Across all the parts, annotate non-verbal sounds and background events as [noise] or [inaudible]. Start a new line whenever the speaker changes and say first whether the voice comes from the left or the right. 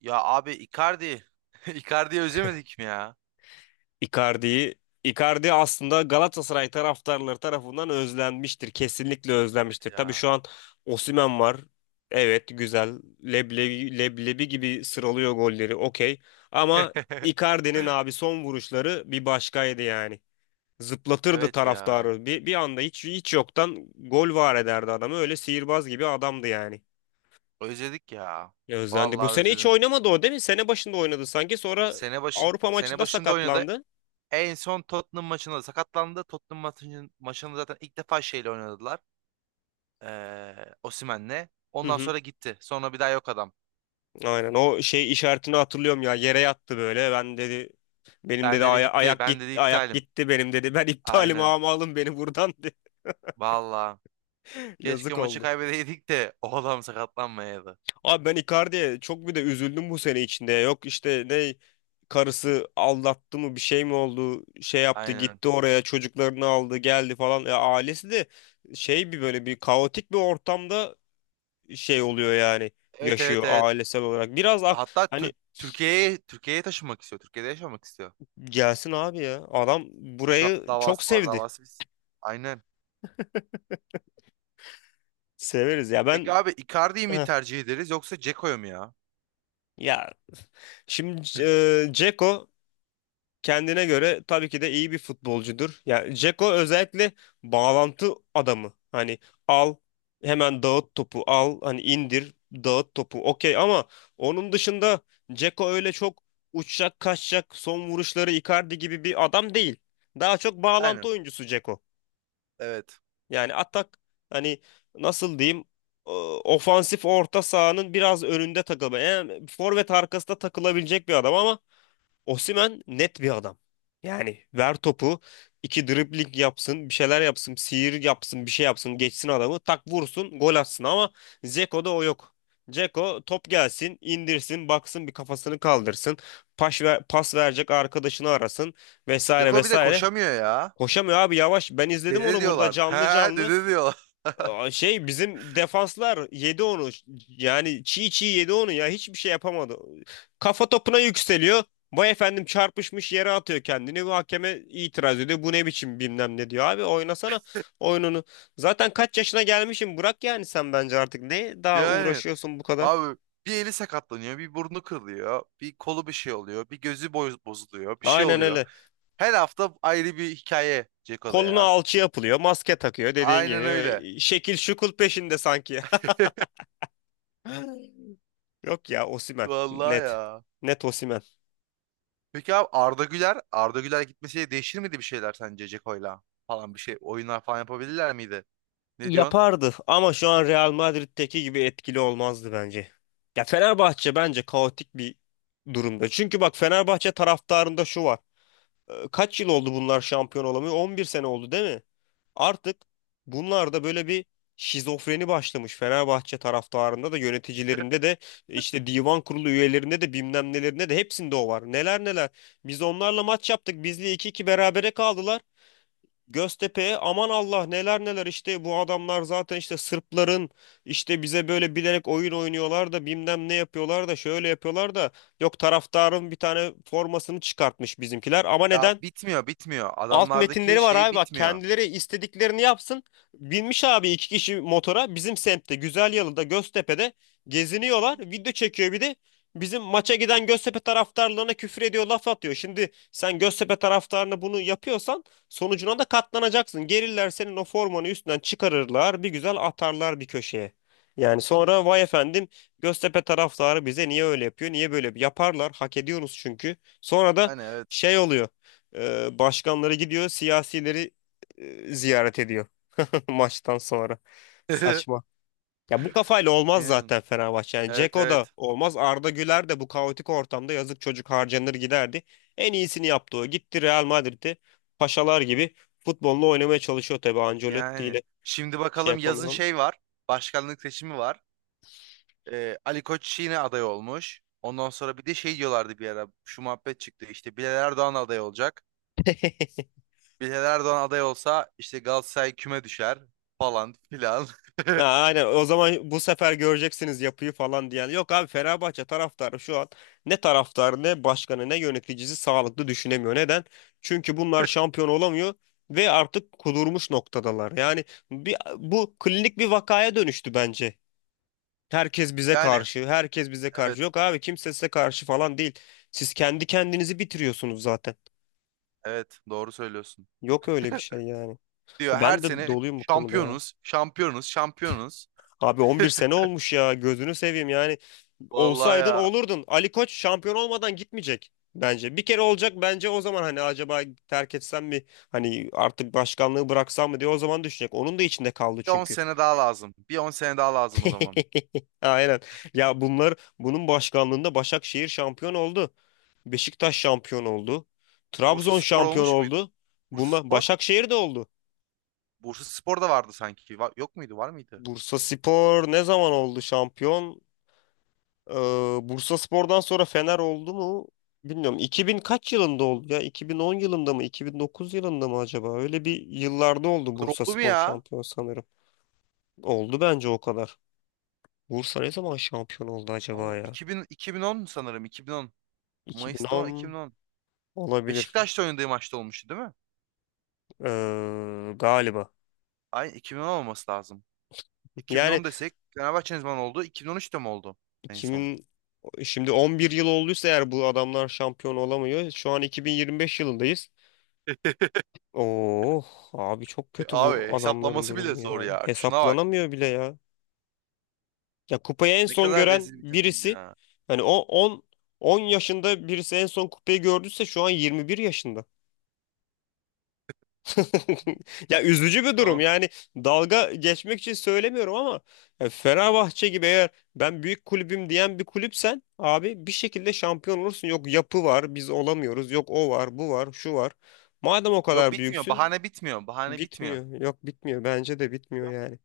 right: Ya abi Icardi. [laughs] Icardi'yi özlemedik mi ya?
left: Icardi'yi Icardi aslında Galatasaray taraftarları tarafından özlenmiştir. Kesinlikle
right: Evet
left: özlenmiştir. Tabii şu
right: ya.
left: an Osimhen var. Evet, güzel. Leblebi, leblebi gibi sıralıyor golleri. Okey. Ama Icardi'nin
right: [laughs]
left: abi son vuruşları bir başkaydı yani. Zıplatırdı
right: Evet ya.
left: taraftarı. Bir anda hiç yoktan gol var ederdi adamı. Öyle sihirbaz gibi adamdı yani.
right: Özledik ya.
left: Ya özlendi. Bu
right: Vallahi
left: sene hiç
right: özledim.
left: oynamadı o, değil mi? Sene başında oynadı sanki. Sonra Avrupa
right: Sene
left: maçında
right: başında oynadı.
left: sakatlandı.
right: En son Tottenham maçında sakatlandı. Tottenham maçında zaten ilk defa şeyle oynadılar. Osimhen'le.
left: Hı
right: Ondan
left: hı.
right: sonra gitti. Sonra bir daha yok adam.
left: Aynen, o şey işaretini hatırlıyorum ya, yere yattı böyle, "Ben," dedi, "benim,"
right: Ben
left: dedi,
right: dedi bitti.
left: "ayak
right: Ben dedi
left: gitti, ayak
right: iptalim.
left: gitti benim," dedi. [laughs] "Ben iptalim
right: Aynen.
left: ama alın beni buradan," [laughs] dedi.
right: Vallahi. Keşke
left: Yazık
right: maçı
left: oldu.
right: kaybedeydik de [laughs] o adam sakatlanmayaydı.
left: Abi ben Icardi'ye çok bir de üzüldüm bu sene içinde. Yok işte, ne karısı aldattı mı, bir şey mi oldu, şey yaptı,
right: Aynen.
left: gitti oraya, çocuklarını aldı geldi falan, ya ailesi de şey, bir böyle bir kaotik bir ortamda şey oluyor yani,
right: Evet,
left: yaşıyor
right: evet, evet,
left: ailesel olarak biraz
right: hatta
left: hani.
right: Türkiye'ye taşınmak istiyor. Türkiye'de yaşamak istiyor.
left: Gelsin abi ya. Adam
right: Şu
left: burayı
right: an
left: çok
right: davası var.
left: sevdi.
right: Davası biz. Aynen.
left: Severiz ya,
right: Peki
left: ben.
right: abi Icardi'yi mi
left: Heh.
right: tercih ederiz yoksa Dzeko'yu mu ya?
left: Ya şimdi Dzeko kendine göre tabii ki de iyi bir futbolcudur. Yani Dzeko özellikle bağlantı adamı. Hani al, hemen dağıt topu, al hani indir, dağıt topu, okey, ama onun dışında Dzeko öyle çok uçacak kaçacak son vuruşları Icardi gibi bir adam değil. Daha çok bağlantı
right: Yani
left: oyuncusu Dzeko.
right: evet.
left: Yani atak, hani nasıl diyeyim, e, ofansif orta sahanın biraz önünde takılma. Yani forvet arkasında takılabilecek bir adam ama Osimhen net bir adam. Yani ver topu, iki dribling yapsın, bir şeyler yapsın, sihir yapsın, bir şey yapsın, geçsin adamı, tak vursun, gol atsın, ama Dzeko'da o yok. Dzeko top gelsin, indirsin, baksın, bir kafasını kaldırsın, pas, ver, pas verecek arkadaşını arasın, vesaire
right: Dzeko bir de
left: vesaire.
right: koşamıyor ya.
left: Koşamıyor abi, yavaş, ben izledim
right: Dede
left: onu burada
right: diyorlar. [laughs]
left: canlı
right: He,
left: canlı.
right: dede diyorlar.
left: Aa, şey, bizim defanslar yedi onu. Yani çiğ çiğ yedi onu ya. Hiçbir şey yapamadı. Kafa topuna yükseliyor. Vay efendim, çarpışmış, yere atıyor kendini. Bu hakeme itiraz ediyor. Bu ne biçim bilmem ne diyor. Abi oynasana oyununu. Zaten kaç yaşına gelmişim, bırak yani sen bence artık. Ne daha
right: Yani
left: uğraşıyorsun bu kadar?
right: abi bir eli sakatlanıyor, bir burnu kırılıyor, bir kolu bir şey oluyor, bir gözü bozuluyor, bir şey
left: Aynen
right: oluyor.
left: öyle.
right: Her hafta ayrı bir hikaye Dzeko'da
left: Koluna
right: ya.
left: alçı yapılıyor, maske takıyor dediğin
right: Aynen öyle.
left: gibi. Şekil şukul peşinde sanki.
right: [laughs]
left: [laughs] Yok ya, Osimhen.
right: Vallahi
left: Net.
right: ya.
left: Net Osimhen.
right: Peki abi Arda Güler gitmesiyle değişir miydi bir şeyler sence Ceko'yla falan bir şey oyunlar falan yapabilirler miydi? Ne diyorsun?
left: Yapardı ama şu an Real Madrid'deki gibi etkili olmazdı bence. Ya Fenerbahçe bence kaotik bir durumda. Çünkü bak, Fenerbahçe taraftarında şu var. Kaç yıl oldu bunlar şampiyon olamıyor? 11 sene oldu, değil mi? Artık bunlarda böyle bir şizofreni başlamış. Fenerbahçe taraftarında da, yöneticilerinde de, işte divan kurulu üyelerinde de, bilmem nelerinde de, hepsinde o var. Neler neler. Biz onlarla maç yaptık, bizle iki iki berabere kaldılar. Göztepe'ye aman Allah neler neler işte, bu adamlar zaten işte Sırpların, işte bize böyle bilerek oyun oynuyorlar da, bilmem ne yapıyorlar da, şöyle yapıyorlar da, yok taraftarın bir tane formasını çıkartmış bizimkiler, ama
right: Ya
left: neden?
right: bitmiyor, bitmiyor.
left: Alt
right: Adamlardaki
left: metinleri var
right: şey
left: abi, bak
right: bitmiyor.
left: kendileri istediklerini yapsın. Binmiş abi iki kişi motora, bizim semtte Güzelyalı'da, Göztepe'de geziniyorlar. Video çekiyor bir de, bizim maça giden Göztepe taraftarlarına küfür ediyor, laf atıyor. Şimdi sen Göztepe taraftarına bunu yapıyorsan, sonucuna da katlanacaksın. Gelirler senin o formanı üstünden çıkarırlar, bir güzel atarlar bir köşeye. Yani sonra vay efendim, Göztepe taraftarı bize niye öyle yapıyor, niye böyle yapıyor? Yaparlar, hak ediyoruz çünkü. Sonra da
right: Hani evet.
left: şey oluyor, başkanları gidiyor, siyasileri ziyaret ediyor [laughs] maçtan sonra. Saçma.
right: [laughs]
left: Ya bu kafayla olmaz
right: Yani,
left: zaten Fenerbahçe. Yani
right: evet,
left: Dzeko da
right: evet.
left: olmaz, Arda Güler de bu kaotik ortamda yazık, çocuk harcanır giderdi. En iyisini yaptı o. Gitti Real Madrid'e, paşalar gibi futbolunu oynamaya çalışıyor tabii Ancelotti
right: Yani
left: ile.
right: şimdi
left: Şey
right: bakalım yazın
left: yapamıyorum.
right: şey var. Başkanlık seçimi var. Ali Koç yine aday olmuş. Ondan sonra bir de şey diyorlardı bir ara. Şu muhabbet çıktı. İşte Bilal Erdoğan aday olacak.
left: [laughs]
right: Bilal Erdoğan aday olsa işte Galatasaray küme düşer falan filan.
left: Ha,
right: [laughs]
left: aynen, o zaman bu sefer göreceksiniz yapıyı falan diyen. Yok abi, Fenerbahçe taraftarı şu an ne taraftarı, ne başkanı, ne yöneticisi sağlıklı düşünemiyor. Neden? Çünkü bunlar şampiyon olamıyor ve artık kudurmuş noktadalar. Yani bu klinik bir vakaya dönüştü bence. Herkes bize
right: Yani
left: karşı, herkes bize karşı.
right: evet.
left: Yok abi, kimse size karşı falan değil. Siz kendi kendinizi bitiriyorsunuz zaten.
right: Evet, doğru söylüyorsun.
left: Yok öyle bir şey yani.
right: Diyor her
left: Ben de
right: sene
left: doluyum bu konuda ya.
right: şampiyonuz, şampiyonuz, şampiyonuz.
left: Abi 11 sene olmuş ya, gözünü seveyim yani.
right: Vallahi
left: Olsaydın
right: ya.
left: olurdun. Ali Koç şampiyon olmadan gitmeyecek bence. Bir kere olacak, bence o zaman hani, acaba terk etsem mi? Hani artık başkanlığı bıraksam mı diye o zaman düşünecek. Onun da içinde kaldı
right: Bir 10
left: çünkü.
right: sene daha lazım. Bir on sene daha lazım o zaman.
left: [laughs] Aynen. Ya bunlar, bunun başkanlığında Başakşehir şampiyon oldu. Beşiktaş şampiyon oldu.
right: Bursa
left: Trabzon
right: Spor
left: şampiyon
right: olmuş muydu?
left: oldu.
right: Bursa
left: Bunlar
right: Spor?
left: Başakşehir de oldu.
right: Bursa Spor da vardı sanki. Yok muydu? Var mıydı?
left: Bursaspor ne zaman oldu şampiyon? Ee, Bursaspor'dan sonra Fener oldu mu? Bilmiyorum. 2000 kaç yılında oldu ya? 2010 yılında mı? 2009 yılında mı acaba? Öyle bir yıllarda oldu
right: Bu oldu mu
left: Bursaspor
right: ya?
left: şampiyon sanırım. Oldu bence, o kadar. Bursa ne zaman şampiyon oldu
right: Allah,
left: acaba ya?
right: 2000, 2010 sanırım, 2010. Mayıs'ta
left: 2010
right: 2010.
left: olabilir.
right: Beşiktaş'ta oynadığı maçta olmuştu değil mi?
left: Galiba.
right: Ay, 2010 olması lazım.
left: Yani
right: 2010 desek Fenerbahçe ne zaman oldu? 2013'te mi oldu en son?
left: 2000, şimdi 11 yıl olduysa eğer bu adamlar şampiyon olamıyor, şu an 2025 yılındayız.
right: [laughs]
left: Oh abi çok kötü bu
right: Abi
left: adamların
right: hesaplaması bile
left: durumu
right: zor
left: ya.
right: ya. Şuna bak.
left: Hesaplanamıyor bile ya. Ya kupayı en
right: Ne
left: son
right: kadar
left: gören
right: rezil bir takım
left: birisi,
right: ya.
left: hani o 10 yaşında birisi en son kupayı gördüyse şu an 21 yaşında. [laughs] Ya üzücü bir durum.
right: Tamam.
left: Yani dalga geçmek için söylemiyorum ama, ya Fenerbahçe gibi eğer ben büyük kulübüm diyen bir kulüpsen abi, bir şekilde şampiyon olursun. Yok yapı var, biz olamıyoruz. Yok o var, bu var, şu var. Madem o
right: Yok,
left: kadar
right: bitmiyor.
left: büyüksün,
right: Bahane bitmiyor. Bahane bitmiyor.
left: bitmiyor. Yok bitmiyor. Bence de bitmiyor yani.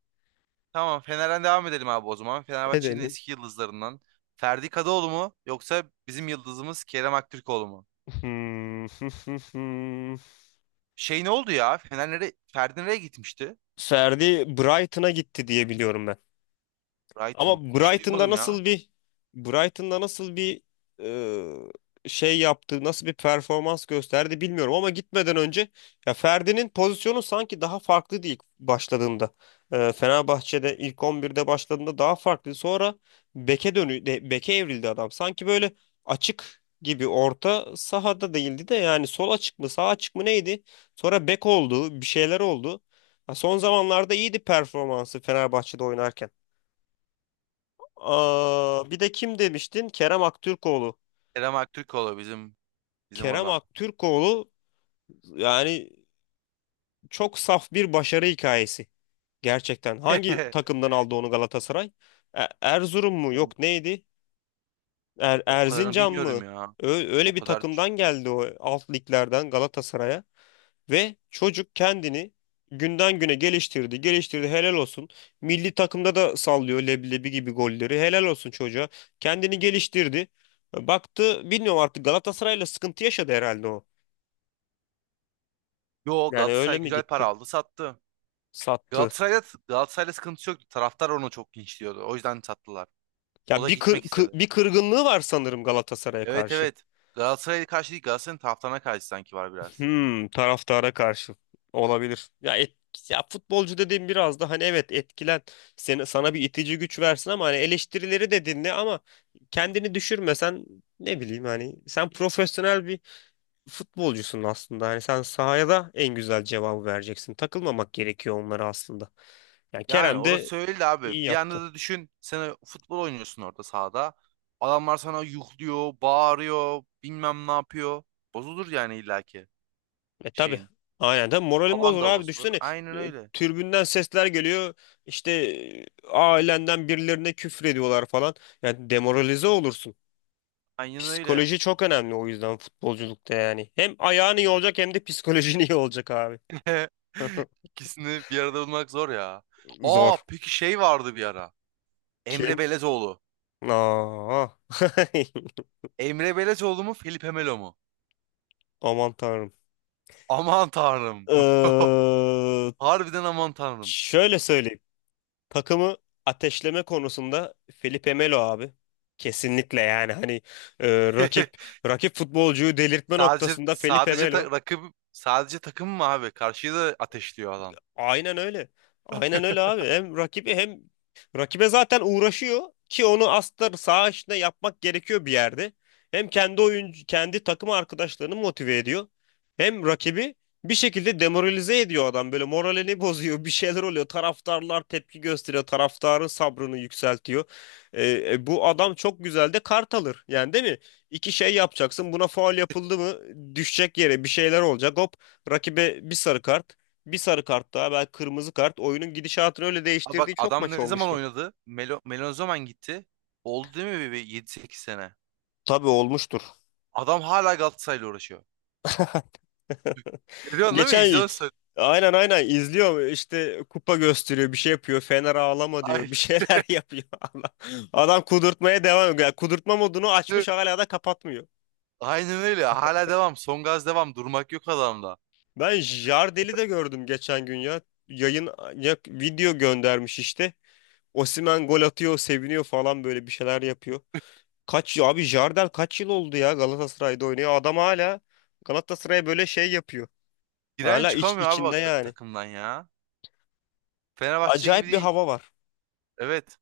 right: Tamam, Fener'den devam edelim abi o zaman. Fenerbahçe'nin
left: Edelim.
right: eski yıldızlarından. Ferdi Kadıoğlu mu yoksa bizim yıldızımız Kerem Aktürkoğlu mu?
left: [laughs]
right: Şey ne oldu ya? Fener nereye, Ferdi nereye gitmişti?
left: Ferdi Brighton'a gitti diye biliyorum ben. Ama
right: Brighton. Hiç
left: Brighton'da
right: duymadım ya.
left: nasıl bir, Brighton'da nasıl bir şey yaptı, nasıl bir performans gösterdi bilmiyorum ama gitmeden önce, ya Ferdi'nin pozisyonu sanki daha farklıydı ilk başladığında. E, Fenerbahçe'de ilk 11'de başladığında daha farklı. Sonra beke evrildi adam. Sanki böyle açık gibi, orta sahada değildi de, yani sol açık mı, sağ açık mı neydi? Sonra bek oldu, bir şeyler oldu. Ha, son zamanlarda iyiydi performansı Fenerbahçe'de oynarken. Aa, bir de kim demiştin? Kerem Aktürkoğlu.
right: Kerem Aktürkoğlu bizim
left: Kerem
right: adam.
left: Aktürkoğlu yani çok saf bir başarı hikayesi. Gerçekten. Hangi
right: [laughs]
left: takımdan aldı onu Galatasaray? Erzurum mu?
right: O,
left: Yok neydi?
right: o kadarını
left: Erzincan mı?
right: bilmiyorum ya.
left: Ö- öyle
right: O
left: bir
right: kadar.
left: takımdan geldi o, alt liglerden Galatasaray'a. Ve çocuk kendini günden güne geliştirdi, geliştirdi. Helal olsun. Milli takımda da sallıyor leblebi gibi golleri. Helal olsun çocuğa. Kendini geliştirdi. Baktı, bilmiyorum artık Galatasaray'la sıkıntı yaşadı herhalde o.
right: Yo,
left: Yani öyle
right: Galatasaray
left: mi
right: güzel para
left: gitti?
right: aldı, sattı.
left: Sattı.
right: Galatasaray'da Galatasaray'la sıkıntısı yoktu. Taraftar onu çok linçliyordu. O yüzden sattılar. O
left: Ya
right: da
left: bir kır-
right: gitmek
left: kı-
right: istedi.
left: bir kırgınlığı var sanırım Galatasaray'a
right: Evet,
left: karşı.
right: evet. Galatasaray'a karşı değil, Galatasaray'ın taraftarına karşı sanki var biraz.
left: Hmm, taraftara karşı olabilir. Ya futbolcu dediğim biraz da hani evet, sana bir itici güç versin ama hani eleştirileri de dinle ama kendini düşürmesen, ne bileyim hani, sen profesyonel bir futbolcusun aslında. Hani sen sahaya da en güzel cevabı vereceksin. Takılmamak gerekiyor onlara aslında. Yani
right: Yani
left: Kerem de
right: orası öyle
left: iyi
right: abi. Bir anda
left: yaptı.
right: da düşün. Sen futbol oynuyorsun orada sahada. Adamlar sana yuhluyor, bağırıyor, bilmem ne yapıyor. Bozulur yani illaki
left: E tabi.
right: şeyin.
left: Aynen tabi moralim
right: Havan
left: bozulur
right: da
left: abi
right: bozulur.
left: düşünsene,
right: Aynen
left: e,
right: öyle.
left: tribünden sesler geliyor işte, ailenden birilerine küfür ediyorlar falan, yani demoralize olursun.
right: Aynen öyle.
left: Psikoloji çok önemli o yüzden futbolculukta yani. Hem ayağın iyi olacak, hem de psikolojin [laughs] iyi olacak abi.
right: [laughs] İkisini bir arada bulmak zor ya. Aa,
left: Zor.
right: peki şey vardı bir ara. Emre
left: Kim?
right: Belezoğlu.
left: Aa. [laughs]
right: Emre Belezoğlu mu Felipe Melo mu?
left: Aman tanrım.
right: Aman tanrım. [laughs]
left: Ee,
right: Harbiden aman tanrım.
left: şöyle söyleyeyim. Takımı ateşleme konusunda Felipe Melo abi. Kesinlikle yani hani, e, rakip
right: [laughs]
left: rakip futbolcuyu delirtme
right: Sadece
left: noktasında Felipe
right: sadece
left: Melo.
right: ta- rakip sadece takım mı abi? Karşıyı da ateşliyor adam.
left: Aynen öyle. Aynen öyle abi.
right: [laughs]
left: Hem rakibi, hem rakibe zaten uğraşıyor, ki onu aslında saha içinde yapmak gerekiyor bir yerde. Hem kendi oyuncu, kendi takım arkadaşlarını motive ediyor. Hem rakibi bir şekilde demoralize ediyor adam, böyle moralini [laughs] bozuyor, bir şeyler oluyor, taraftarlar tepki gösteriyor, taraftarın sabrını yükseltiyor. Bu adam çok güzel de kart alır yani, değil mi? İki şey yapacaksın, buna faul yapıldı mı, düşecek yere bir şeyler olacak, hop rakibe bir sarı kart, bir sarı kart daha, belki kırmızı kart, oyunun gidişatını öyle
right: Aa, bak
left: değiştirdiği çok
right: adam
left: maç
right: ne zaman
left: olmuştur.
right: oynadı? Melo ne zaman gitti? Oldu değil mi bir yedi sekiz sene?
left: Tabii olmuştur.
right: Adam hala Galatasaray'la uğraşıyor.
left: [laughs]
right: Görüyorsun değil mi?
left: Geçen,
right: İzliyorsun.
left: aynen aynen izliyor işte, kupa gösteriyor, bir şey yapıyor, Fener ağlama diyor,
right: Ay,
left: bir şeyler [laughs] yapıyor. Allah. Adam kudurtmaya devam ediyor. Yani kudurtma modunu açmış, hala da kapatmıyor.
right: aynen öyle. Hala devam. Son gaz devam. Durmak yok adamda.
left: Ben Jardel'i de gördüm geçen gün ya. Yayın, ya, video göndermiş işte. Osimhen gol atıyor, seviniyor falan, böyle bir şeyler yapıyor. Kaç abi Jardel kaç yıl oldu ya Galatasaray'da oynuyor. Adam hala Galatasaray'a böyle şey yapıyor.
right: Giren
left: Hala iç,
right: çıkamıyor abi
left: içinde
right: bak
left: yani.
right: takımdan ya. Fenerbahçe
left: Acayip
right: gibi
left: bir
right: değil.
left: hava var.
right: Evet.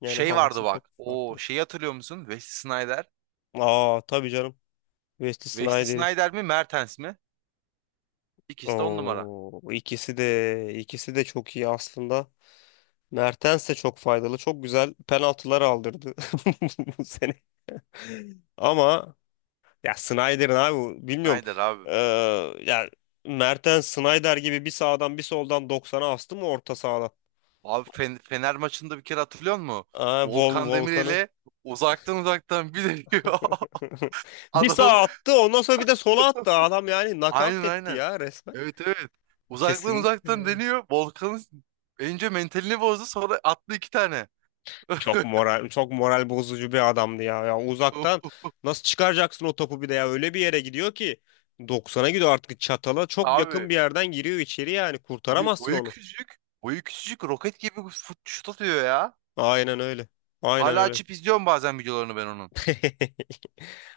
left: Yani
right: Şey
left: havası
right: vardı
left: çok
right: bak. O
left: farklı.
right: şeyi hatırlıyor musun? Wesley Sneijder.
left: Aa tabii canım. Wesley
right: Wesley
left: Sneijder'i.
right: Sneijder mi? Mertens mi? İkisi de on numara.
left: Oo, ikisi de, ikisi de çok iyi aslında. Mertens de çok faydalı. Çok güzel penaltılar aldırdı [laughs] bu sene. Ama ya Sneijder'in abi bu- bilmiyorum.
right: Snyder abi.
left: Ee, ya Mertens Snyder gibi bir sağdan bir soldan doksan'a astı mı orta sahada?
right: Abi Fener maçında bir kere hatırlıyor musun?
left: Aa,
right: Volkan
left: volkanı.
right: Demirel'e uzaktan bir deniyor. [laughs]
left: [laughs] Bir
right: Adamın
left: sağa attı, ondan sonra bir de sola attı. Adam yani knockout etti
right: aynen.
left: ya resmen.
right: Evet, evet.
left: Kesinlikle
right: Uzaktan
left: yani.
right: deniyor. Volkan'ın önce mentalini bozdu, sonra attı iki tane.
left: Çok moral, çok moral bozucu bir adamdı ya. Ya uzaktan
right: [laughs]
left: nasıl çıkaracaksın o topu, bir de ya öyle bir yere gidiyor ki 90'a gidiyor, artık çatala çok yakın
right: Abi
left: bir yerden giriyor içeri, yani kurtaramazsın
right: boyu
left: onu.
right: küçücük. Boyu küçücük, roket gibi şut atıyor ya.
left: Aynen öyle. Aynen
right: Hala
left: öyle.
right: açıp izliyorum bazen videolarını ben onun.
left: [laughs]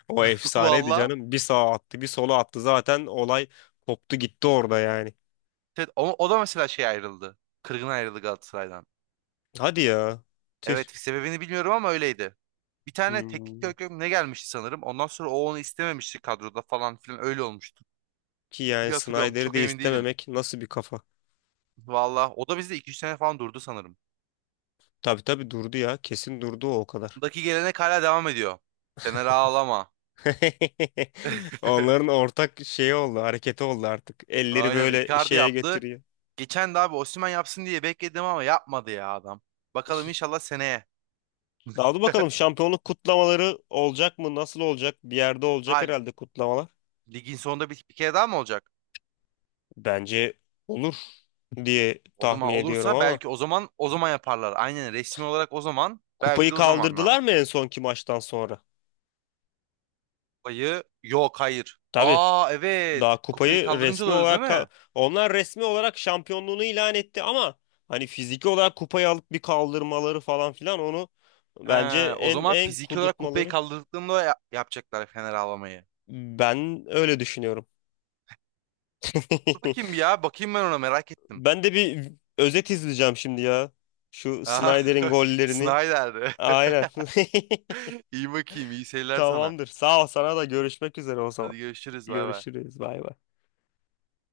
left: O
right: [laughs]
left: efsaneydi
right: Valla.
left: canım. Bir sağa attı, bir sola attı. Zaten olay koptu gitti orada yani.
right: Evet, o da mesela şey ayrıldı. Kırgın ayrıldı Galatasaray'dan.
left: Hadi ya. Tüh.
right: Evet, sebebini bilmiyorum ama öyleydi. Bir tane teknik
left: Hmm.
right: direktör mü ne gelmişti sanırım. Ondan sonra o onu istememişti kadroda falan filan, öyle olmuştu.
left: Ki yani
right: Diye hatırlıyorum,
left: Snyder'i
right: çok
left: de
right: emin değilim.
left: istememek nasıl bir kafa?
right: Valla o da bizde iki üç sene falan durdu sanırım.
left: Tabii tabii durdu ya. Kesin durdu o kadar.
right: Ondaki gelenek hala devam ediyor. Fener ağlama.
left: [laughs] Onların
right: [laughs]
left: ortak şeyi oldu, hareketi oldu artık. Elleri
right: Aynen
left: böyle
right: Icardi
left: şeye
right: yaptı.
left: getiriyor.
right: Geçen de abi Osimhen yapsın diye bekledim ama yapmadı ya adam. Bakalım inşallah seneye.
left: Daha dur bakalım, şampiyonluk kutlamaları olacak mı? Nasıl olacak? Bir yerde olacak
right: Ha,
left: herhalde kutlamalar.
right: ligin sonunda bir kere daha mı olacak?
left: Bence olur diye
right: O zaman
left: tahmin ediyorum
right: olursa
left: ama.
right: belki o zaman yaparlar. Aynen, resmi olarak o zaman, belki
left: Kupayı
right: de o zaman.
left: kaldırdılar mı en sonki maçtan sonra?
right: Kupayı yok, hayır.
left: Tabii.
right: Aa, evet.
left: Daha
right: Kupayı
left: kupayı
right: kaldırınca da
left: resmi
right: oluyor değil
left: olarak ka-,
right: mi?
left: onlar resmi olarak şampiyonluğunu ilan etti ama hani fiziki olarak kupayı alıp bir kaldırmaları falan filan, onu
right: He,
left: bence
right: o
left: en
right: zaman
left: en
right: fiziki olarak kupayı
left: kudurtmaları.
right: kaldırdıklarında yapacaklar Fener avlamayı.
left: Ben öyle düşünüyorum.
right: Dur bakayım
left: [laughs]
right: bir ya. Bakayım ben ona, merak ettim.
left: Ben de bir özet izleyeceğim şimdi ya. Şu
right: Aha,
left: Snyder'in
right: [laughs]
left: gollerini.
right: Snyder.
left: Aynen.
right: [laughs] İyi bakayım. İyi
left: [laughs]
right: seyirler sana.
left: Tamamdır. Sağ ol, sana da, görüşmek üzere o zaman.
right: Hadi görüşürüz. Bay bay.
left: Görüşürüz. Bay bay.